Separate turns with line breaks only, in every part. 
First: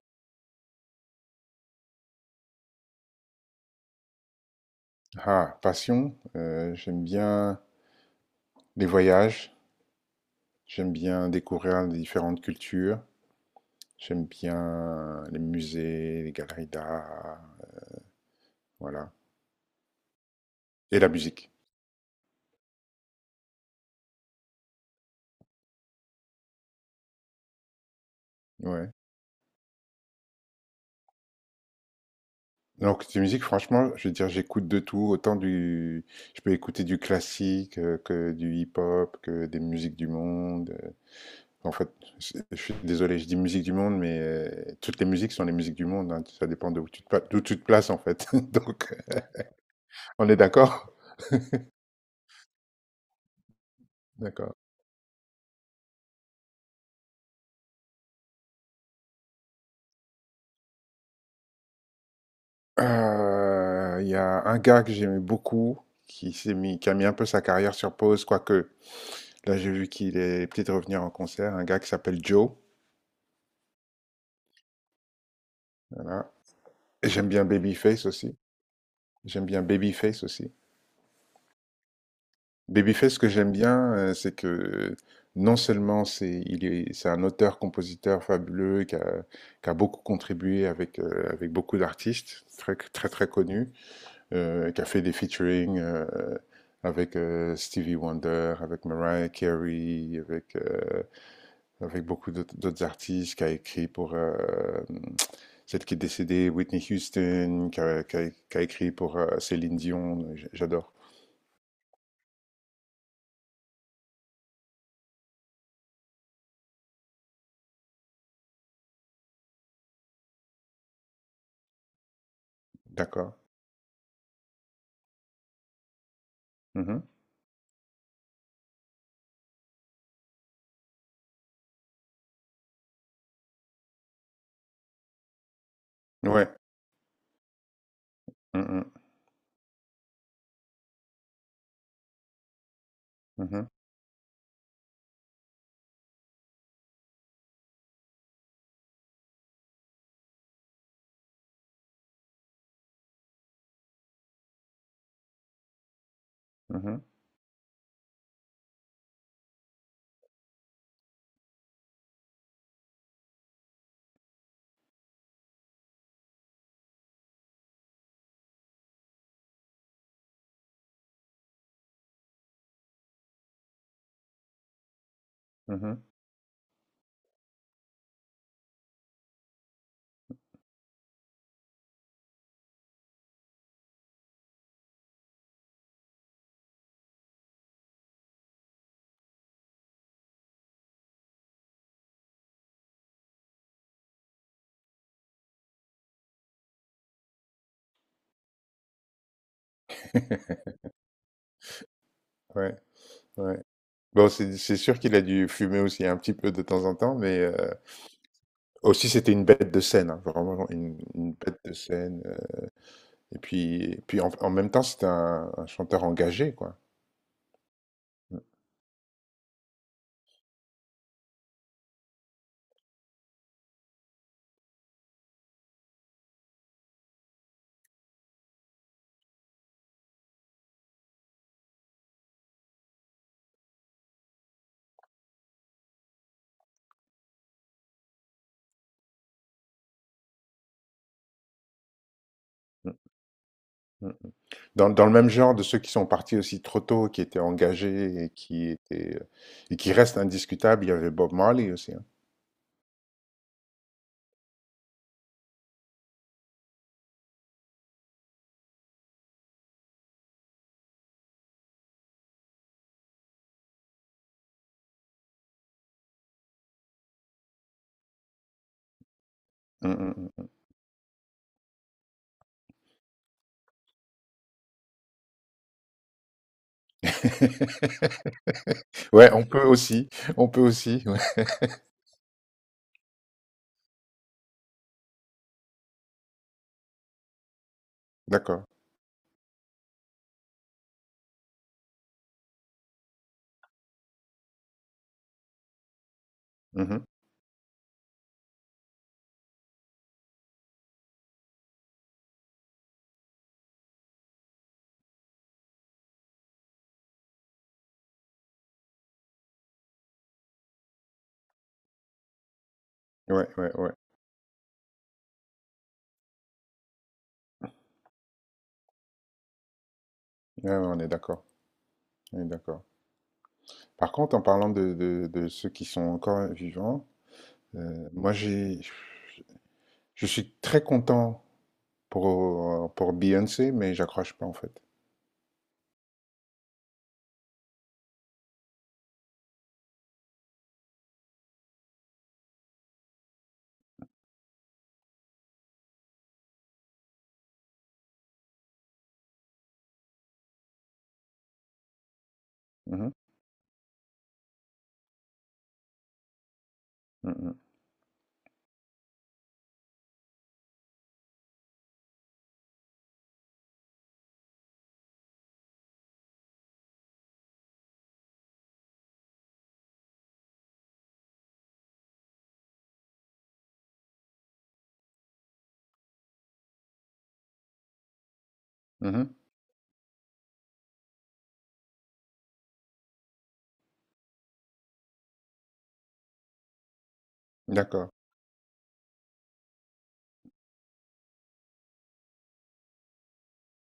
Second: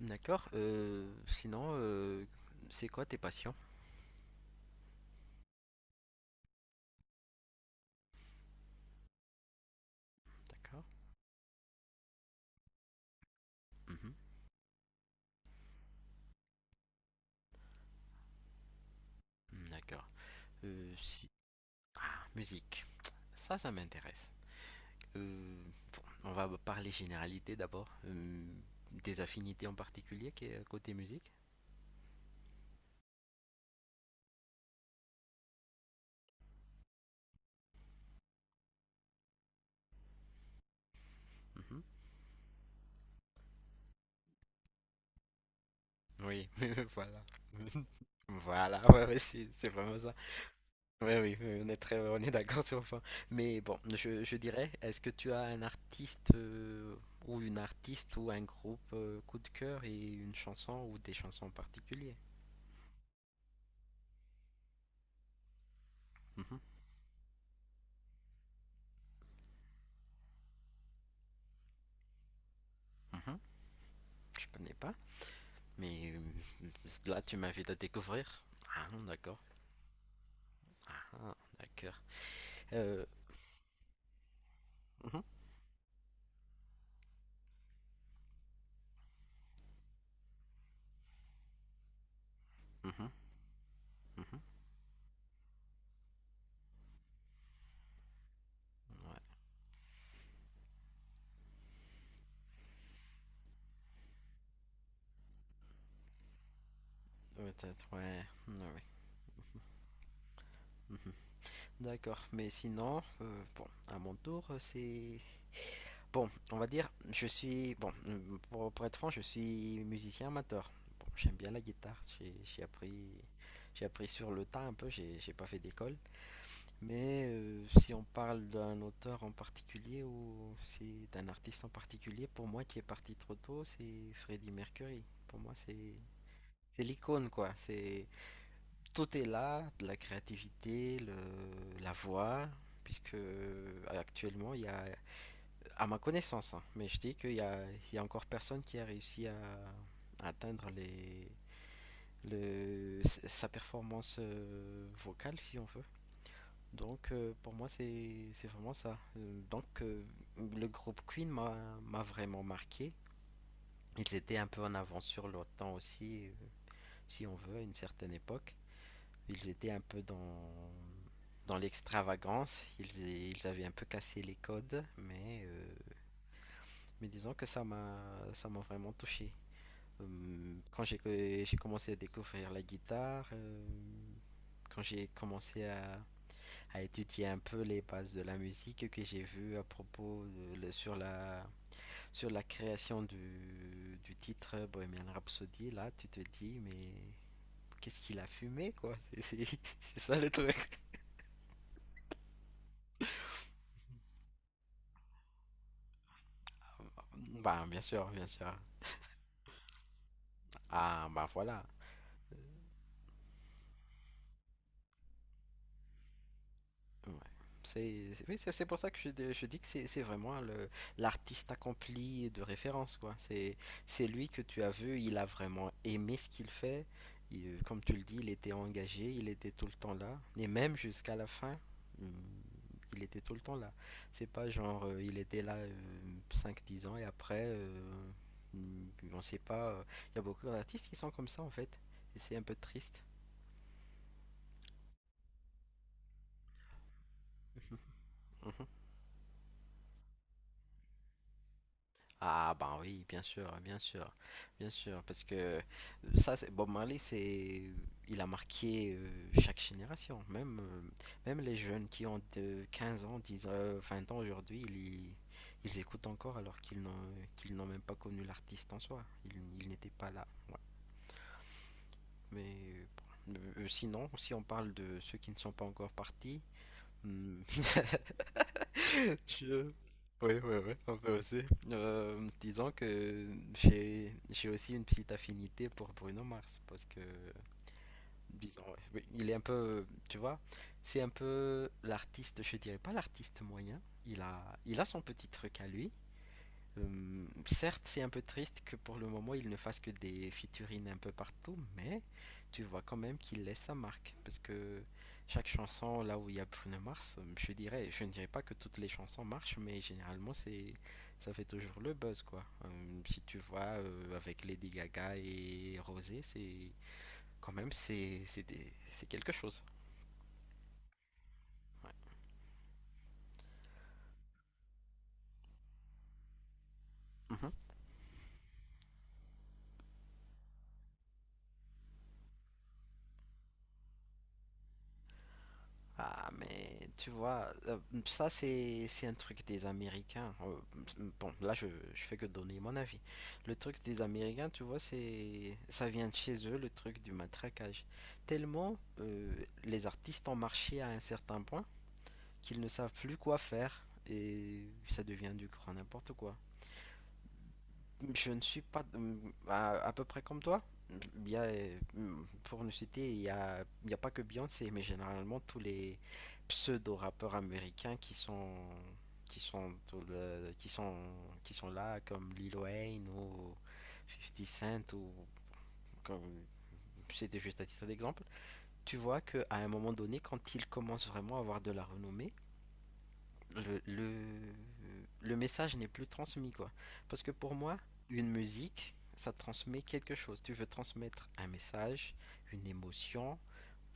D'accord. Sinon, c'est quoi tes passions?
Ah, passion, j'aime bien les voyages,
D'accord.
j'aime bien découvrir les différentes cultures,
Mhm.
j'aime bien les musées, les galeries d'art, voilà.
D'accord.
Et la
Si...
musique,
Ah, musique. Ça m'intéresse. Euh, on va parler généralité d'abord.
ouais.
Des affinités en particulier qui est côté musique?
Donc, la musique, franchement, je veux dire, j'écoute de tout, autant Je peux écouter du classique, que du hip-hop, que des musiques du monde. En
Mhm.
fait, je suis désolé, je dis musique du monde, mais toutes les musiques sont les musiques du monde, hein. Ça
Oui,
dépend de où tu
voilà.
d'où tu te places, en fait.
Voilà,
Donc,
ouais, ouais, c'est vraiment ça.
on est d'accord?
Oui, oui, oui, on est très, on est d'accord sur le point. Mais bon, je
D'accord.
dirais, est-ce que tu as un artiste ou une artiste ou un groupe coup de cœur et une chanson ou des chansons en particulier?
Il y a un gars que j'aimais beaucoup,
Mhm,
qui a mis un peu sa carrière sur pause, quoique, là, j'ai vu qu'il est peut-être revenir en concert, un gars qui s'appelle Joe,
mhm, je connais pas, mais
voilà.
euh,
Et
là
j'aime
tu
bien
m'invites à
Babyface aussi.
découvrir. Ah, d'accord.
J'aime bien Babyface aussi.
Ah, d'accord. Euh,
Babyface, ce que j'aime bien, c'est que,
mhm,
non seulement c'est il est c'est un auteur-compositeur fabuleux qui a beaucoup contribué avec beaucoup d'artistes
mhm,
très connus.
mhm,
Qui a fait des featuring avec Stevie Wonder, avec
ouais,
Mariah Carey, avec, avec beaucoup d'autres artistes, qui a écrit pour celle qui est décédée, Whitney Houston, qui
peut-être,
a,
ouais, ouais,
qui a
ouais,
écrit pour Céline Dion, j'adore.
mhm. D'accord, mais sinon, bon, à mon tour, c'est Bon, on va dire, je suis. Bon, pour être franc, je suis musicien amateur. Bon, j'aime bien la guitare.
D'accord.
J'ai appris sur le tas un peu. J'ai pas fait d'école.
Mhm.
Mais si on parle d'un auteur en particulier ou si d'un artiste en particulier, pour moi qui est parti trop tôt, c'est Freddie Mercury. Pour moi, c'est
Ouais.
c'est l'icône quoi. C'est
Mhm,
tout est là, de la créativité, la voix, puisque
mhm,
actuellement il y a à ma connaissance, hein, mais je dis qu'il y a, il y a encore personne qui a réussi à atteindre sa performance vocale, si on veut.
mhm,
Donc, pour moi, c'est vraiment ça. Donc, le groupe Queen m'a vraiment marqué. Ils étaient un peu en avance sur leur temps aussi, si on veut, à une certaine époque. Ils étaient un peu dans l'extravagance. Ils avaient un peu cassé les codes,
mhm.
mais disons que ça m'a vraiment touché. Quand j'ai commencé à découvrir la guitare, quand j'ai commencé à étudier un peu les bases de la musique que j'ai vu à propos sur la création du titre Bohemian Rhapsody, là tu te dis mais qu'est-ce qu'il a fumé quoi? C'est ça le truc.
Ouais, ouais. Bon, c'est sûr qu'il a dû fumer aussi un petit peu de temps en temps, mais
Bah bien sûr, bien sûr.
aussi c'était une bête de scène, hein, vraiment
Ah bah
une bête
voilà.
de scène. Et puis en, en même temps, c'était un chanteur engagé, quoi.
Ouais.
Mm.
C'est pour ça que je dis que c'est vraiment le l'artiste accompli de référence, quoi. C'est lui que tu as vu, il a vraiment aimé ce qu'il fait. Comme tu le dis, il était engagé, il était tout le temps là. Et même jusqu'à la fin, hum, il était tout le temps là. C'est pas genre, il était là cinq dix ans et après, on sait pas. Il y a beaucoup d'artistes qui sont comme ça, en fait. Et c'est un peu
Mm,
triste.
mm. Dans, dans le même genre de ceux qui sont partis aussi trop tôt, qui étaient engagés et
Mhm.
qui étaient, et qui restent indiscutables, il y avait Bob Marley aussi, hein.
Ah ben oui, bien sûr, bien sûr, bien sûr, parce que ça, c'est Bob Marley, c'est, il a marqué chaque génération, même, même les jeunes qui ont de 15 ans, 10 ans, 20 ans aujourd'hui, ils écoutent encore alors qu'ils n'ont même pas connu l'artiste en soi, ils n'étaient
Mmh
pas là.
mh, mmh.
Ouais. Mais euh, bon. Sinon, si on parle de ceux qui ne sont pas encore partis, hmm,
Ouais,
Je- oui,
on
oui,
peut
oui, un
aussi,
peu
ouais.
aussi. Disons que j'ai aussi une petite affinité pour Bruno Mars parce que, disons,
D'accord.
ouais, oui, il est un peu, tu vois, c'est un peu l'artiste, je dirais pas l'artiste moyen. Il a son petit truc à lui,
Mmh mh.
certes, c'est un peu triste que pour le moment il ne fasse que des featurines un peu partout, mais tu vois quand même qu'il laisse sa marque. Parce que chaque chanson, là où il y a Bruno Mars, je dirais, je ne dirais pas que toutes les chansons marchent, mais généralement ça fait toujours le buzz quoi. Si tu
Ouais,
vois
ouais, ouais.
avec Lady Gaga et Rosé, c'est quand même c'est des- c'est quelque chose.
Ouais, ouais, on est d'accord,
Ouais.
on est d'accord. Par contre, en parlant de ceux qui sont encore vivants,
Mhm.
moi j'ai je suis très content pour Beyoncé, mais j'accroche pas en fait.
Ah, mais tu vois, ça c'est un truc des Américains. Bon, là je, je fais que donner mon avis. Le truc des Américains, tu vois, c'est ça vient de chez eux, le truc du matraquage. Tellement les artistes ont marché à un certain point qu'ils ne savent
Mmh
plus
mh.
quoi faire et ça devient du grand n'importe quoi.
Mmh.
Je ne suis pas à peu près comme toi. Pour nous citer, il y a pas que Beyoncé, mais généralement tous les pseudo-rappeurs américains qui sont dans le- qui sont là comme Lil Wayne ou Fifty Cent ou comme c'était juste à titre d'exemple. Tu vois
Mmh.
que à un moment donné, quand ils commencent vraiment à avoir de la renommée, le, le, le message n'est plus transmis, quoi. Parce que pour moi,
D'accord.
une musique, ça transmet quelque chose. Tu veux transmettre un message, une émotion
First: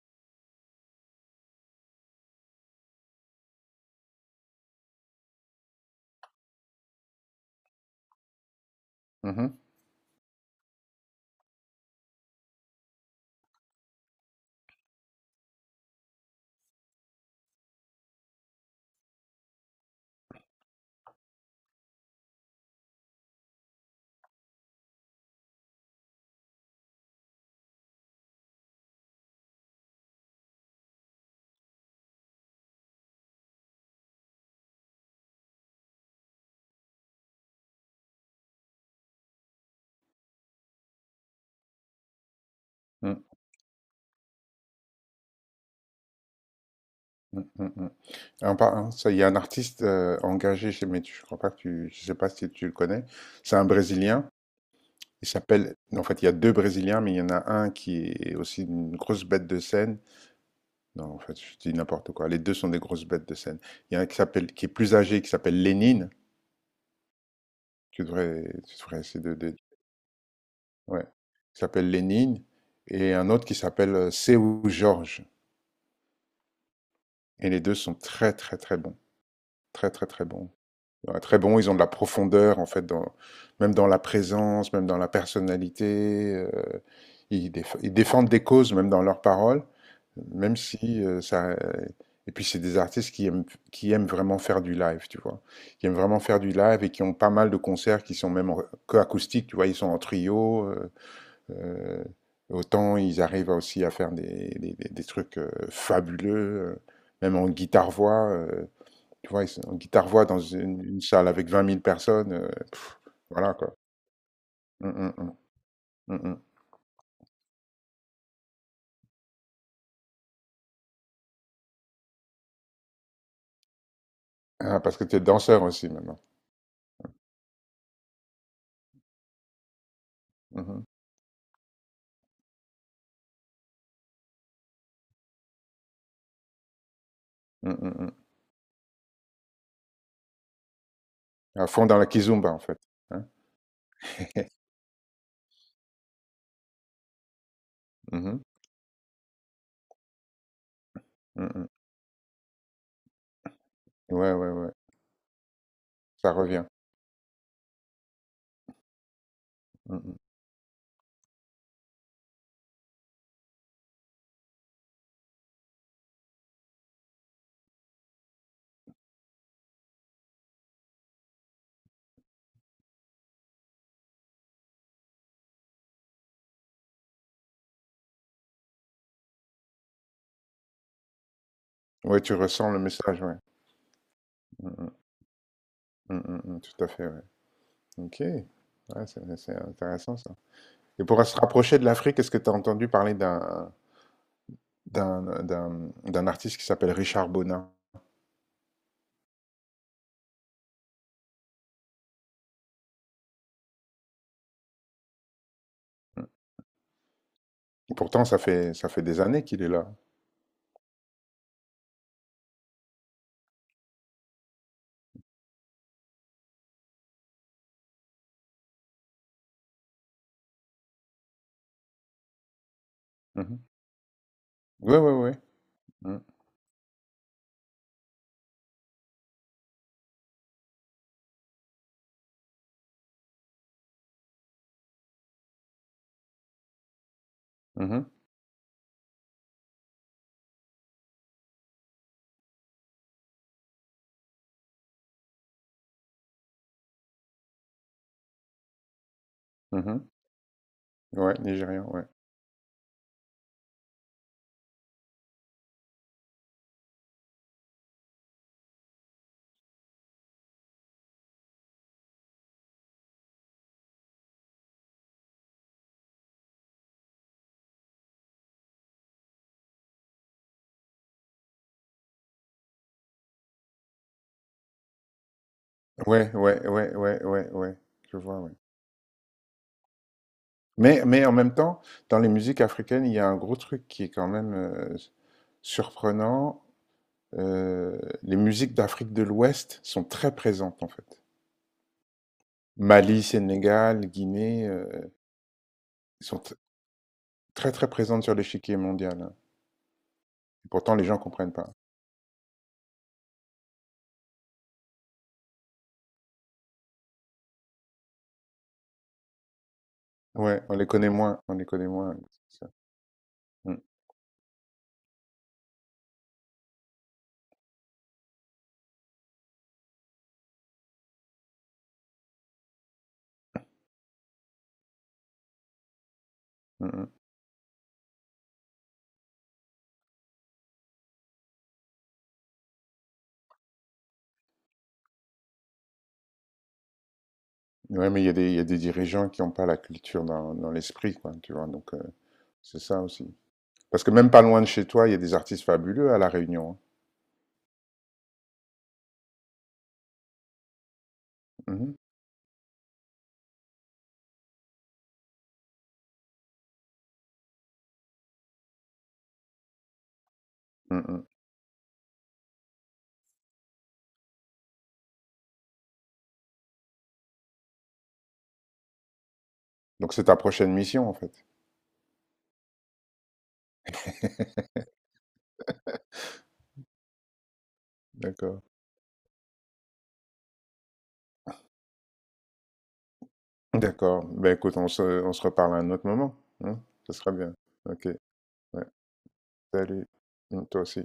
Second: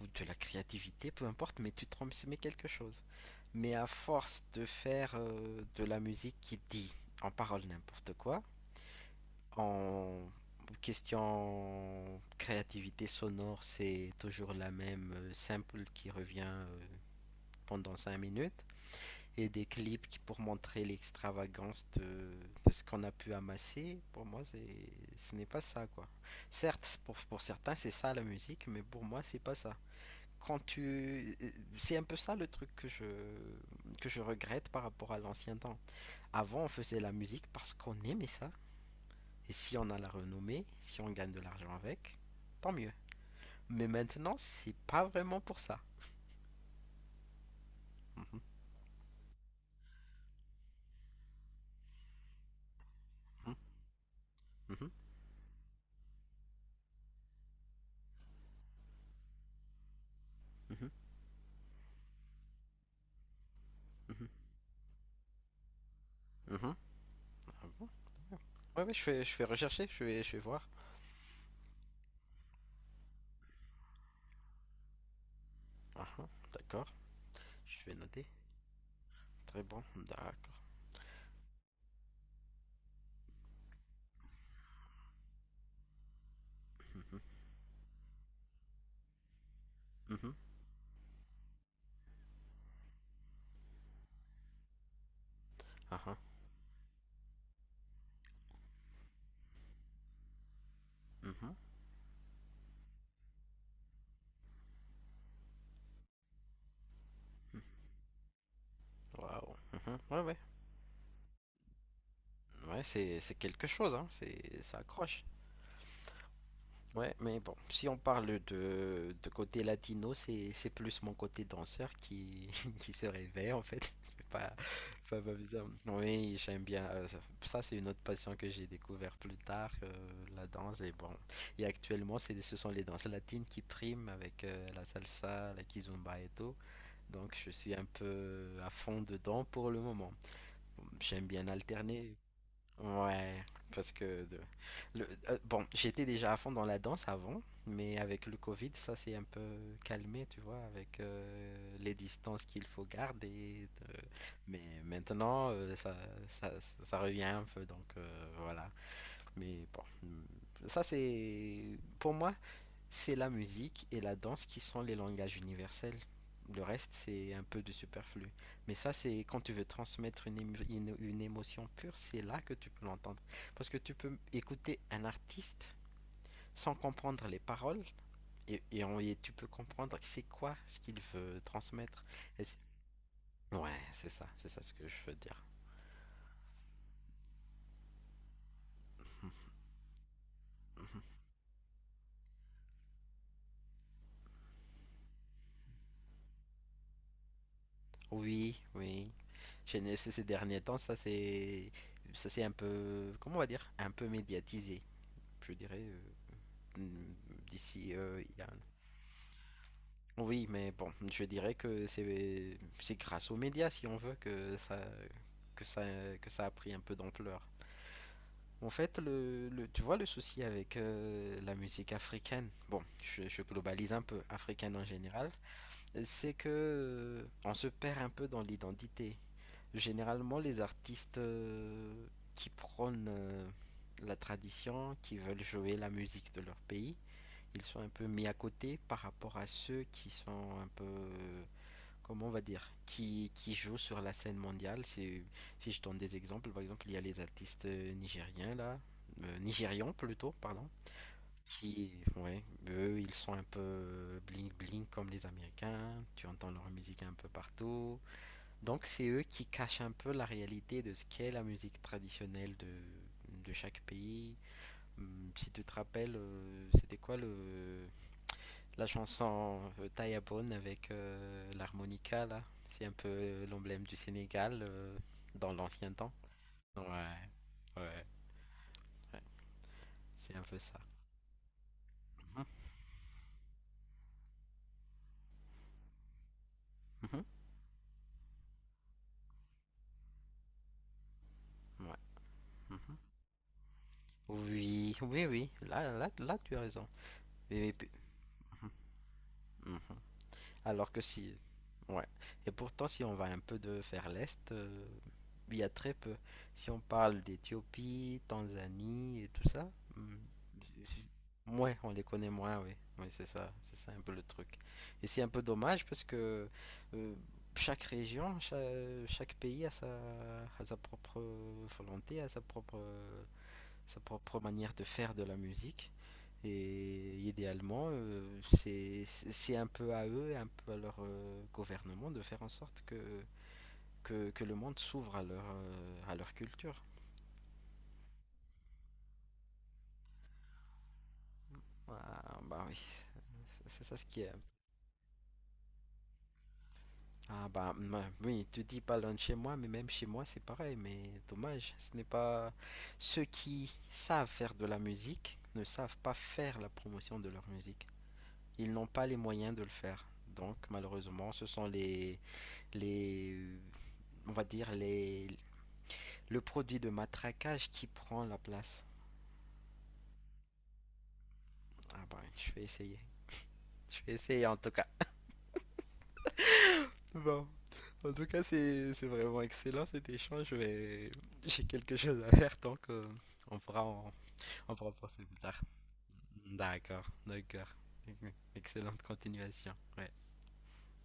ou de la créativité, peu importe, mais tu transmets quelque chose. Mais à force de faire de la musique qui dit en parole n'importe quoi,
Mmh mh.
en question créativité sonore, c'est toujours la même simple qui revient pendant 5 minutes et des clips pour montrer l'extravagance de ce qu'on a pu amasser, pour moi, ce n'est pas ça, quoi. Certes, pour certains, c'est ça la musique, mais pour moi, c'est pas ça. Quand tu... euh, C'est un peu ça le truc que je regrette par rapport à l'ancien temps. Avant, on faisait la musique parce qu'on aimait ça. Et si on a la renommée, si on gagne de l'argent avec, tant mieux.
Mmh.
Mais maintenant, c'est pas vraiment pour ça.
Mmh, mmh, mmh, mmh. Hein, ça, il y a un artiste engagé chez, mais je crois pas que tu, je sais pas si tu le connais.
Mhm,
C'est un Brésilien.
mhm,
Il s'appelle, en fait, il y a deux Brésiliens, mais il y en a un qui est aussi une grosse bête de scène.
mhm,
Non, en fait, je dis n'importe quoi. Les deux sont des grosses bêtes de scène. Il y en a un qui
mhm,
s'appelle, qui est plus âgé, qui s'appelle Lénine.
mhm. Ah bon?
Tu devrais,
Ouais, ouais, je fais rechercher, je vais voir.
ouais. Qui s'appelle Lénine. Et un autre qui s'appelle Seu Jorge.
Ah, ah, d'accord,
Et les deux
je vais
sont
noter.
très, très, très bons.
Très bon,
Très, très, très
d'accord.
bons. Ouais, très bon, ils ont de la profondeur en fait, dans, même dans la présence, même dans la personnalité. euh,
Mhm,
ils, déf- ils défendent des causes même dans leurs paroles,
mhm,
même si ça. Et puis c'est des artistes qui aiment vraiment faire du live, tu vois, qui aiment
ah, ah,
vraiment faire du live et qui ont pas mal de concerts qui sont même en- que acoustiques, tu vois, ils sont en trio.
mhm,
Euh, autant ils arrivent aussi à faire des trucs fabuleux, euh, même en
mhm.
guitare-voix. Tu vois,
Waouh.
en
Mhm. Ouais,
guitare-voix
ouais.
dans une salle avec 20 000 personnes,
Ouais,
pff,
c'est
voilà
quelque
quoi.
chose, hein. Ça
Hum, hum,
accroche.
hum, hum, hum.
Ouais, mais bon, si on parle de côté latino, c'est plus mon côté danseur qui, qui se réveille en fait. C'est pas,
Ah, parce que tu
pas,
es
Pas bizarre.
danseur aussi maintenant.
Oui, j'aime bien. Ça, c'est une autre passion que j'ai découvert plus tard, la danse.
Mhm,
Et bon, et actuellement, ce sont les danses latines qui priment avec la salsa, la kizomba et tout. Donc, je suis un
hum, hum.
peu à fond dedans pour le moment. Bon, j'aime bien
À fond dans la
alterner.
kizumba en fait, hein.
Ouais, parce que bon, j'étais déjà à fond dans la danse avant, mais avec le
Mhm,
Covid, ça s'est un peu calmé, tu vois, avec
hum.
les distances qu'il faut garder.
Ouais, ouais,
Mais
ouais,
maintenant,
ça
ça,
revient.
ça revient un peu, donc voilà. Mais bon,
Mm, mm.
ça c'est, pour moi, c'est la musique et la danse qui sont les langages universels. Le reste, c'est un peu de superflu. Mais ça, c'est quand tu veux transmettre une émotion pure, c'est là que tu peux l'entendre. Parce que tu peux écouter un artiste sans comprendre les paroles et tu peux comprendre c'est quoi ce qu'il veut transmettre.
Ouais, tu
Et c'est-
ressens le message, ouais.
ouais, c'est ça
Mm,
ce que
mm,
je veux dire.
mm, mm, mm, tout à fait, ouais. Ok. Ouais, c'est intéressant ça.
Mhm.
Et pour se rapprocher de l'Afrique, est-ce que tu as entendu parler d'un d'un artiste qui s'appelle Richard Bonin?
Oui, oui. Chez nous, ces ces derniers temps, ça c'est un peu, comment on va dire, un peu médiatisé, je dirais. D'ici.
Mm. Pourtant,
Il y a-
ça fait des années qu'il est là.
Oui, mais bon, je dirais que c'est grâce aux médias, si on veut, que ça, que ça a pris un peu d'ampleur. En fait, tu vois le souci avec la musique africaine, bon, je
Mmh.
globalise un peu, africaine en
Ouais, ouais,
général,
ouais. Mhm,
c'est que on se perd un peu dans l'identité. Généralement, les artistes qui prônent la tradition, qui veulent jouer la musique de leur pays, ils sont un peu
mhm,
mis à côté par rapport à ceux qui sont un peu, comment on va dire, qui jouent sur la scène mondiale. Si je donne des exemples, par exemple, il y a les artistes nigériens là, nigérians
mhm.
plutôt, pardon,
Ouais, nigérian,
qui,
ouais.
ouais, eux, ils sont un peu bling bling comme les Américains. Tu entends leur musique un peu partout. Donc c'est eux qui cachent un peu la réalité de ce qu'est la musique traditionnelle de chaque pays. Si tu te rappelles, c'était quoi le la chanson Tayabone avec l'harmonica, là, c'est un peu l'emblème du Sénégal dans l'ancien temps.
Ouais, ouais,
Ouais,
ouais, ouais, ouais, ouais.
ouais,
Je vois, ouais.
ouais, c'est un peu ça.
Mais en même temps, dans les
Mhm,
musiques africaines, il y a un gros truc qui est quand même, surprenant,
mhm,
les musiques d'Afrique de l'Ouest sont très présentes, en fait.
ouais, mhm.
Mali, Sénégal, Guinée,
Oui, oui, oui, oui. Là, là, là,
sont
tu as raison. Oui,
très,
oui, puis-
très présente sur l'échiquier mondial, hein.
mhm.
Et
Alors
pourtant
que
les gens
si,
comprennent pas.
ouais. Et pourtant, si on va un peu de vers l'est, il y a très peu. Si on parle d'Éthiopie, Tanzanie et tout ça, hum,
Ouais, on les connaît moins, on les
ouais,
connaît
on les
moins,
connaît moins,
c'est ça.
oui. Oui, c'est
Mmh,
ça un peu le truc. Et c'est un peu dommage parce que euh, chaque région, chaque pays a sa propre volonté, a sa propre manière de faire de la musique.
mmh
Et
mh.
idéalement, c'est un peu à eux et un peu à leur gouvernement de faire en sorte que le monde s'ouvre à leur culture.
Ouais, mais il y a des il y a des dirigeants qui n'ont pas la culture dans dans l'esprit, quoi, tu vois? Donc
Ah, bah oui,
c'est ça aussi.
c'est ça ce
Parce que
qui
même
est.
pas loin de chez toi, il y a des artistes fabuleux à La Réunion,
Oui, tu dis pas loin de chez moi, mais même chez moi c'est pareil, mais dommage,
hein.
ce n'est
Mmh
pas ceux qui savent faire de la musique ne savent pas faire la promotion de leur musique. Ils n'ont pas les moyens de le faire. Donc
mh. Mmh.
malheureusement, ce sont les on va dire le produit de matraquage qui prend la place.
Donc c'est ta prochaine mission, en fait?
Ah ben, je vais essayer. Je vais essayer en tout cas. Bon. En tout cas,
D'accord.
c'est vraiment excellent cet échange. J'ai quelque chose à faire, donc on pourra en,
D'accord. Ben
on
écoute,
pourra en poursuivre
on
plus
se
tard.
reparle à un autre moment, hein?
D'accord,
Ce sera bien.
d'accord.
OK. Ouais.
Excellente continuation.
Salut.
Ouais.
Mmh, toi aussi.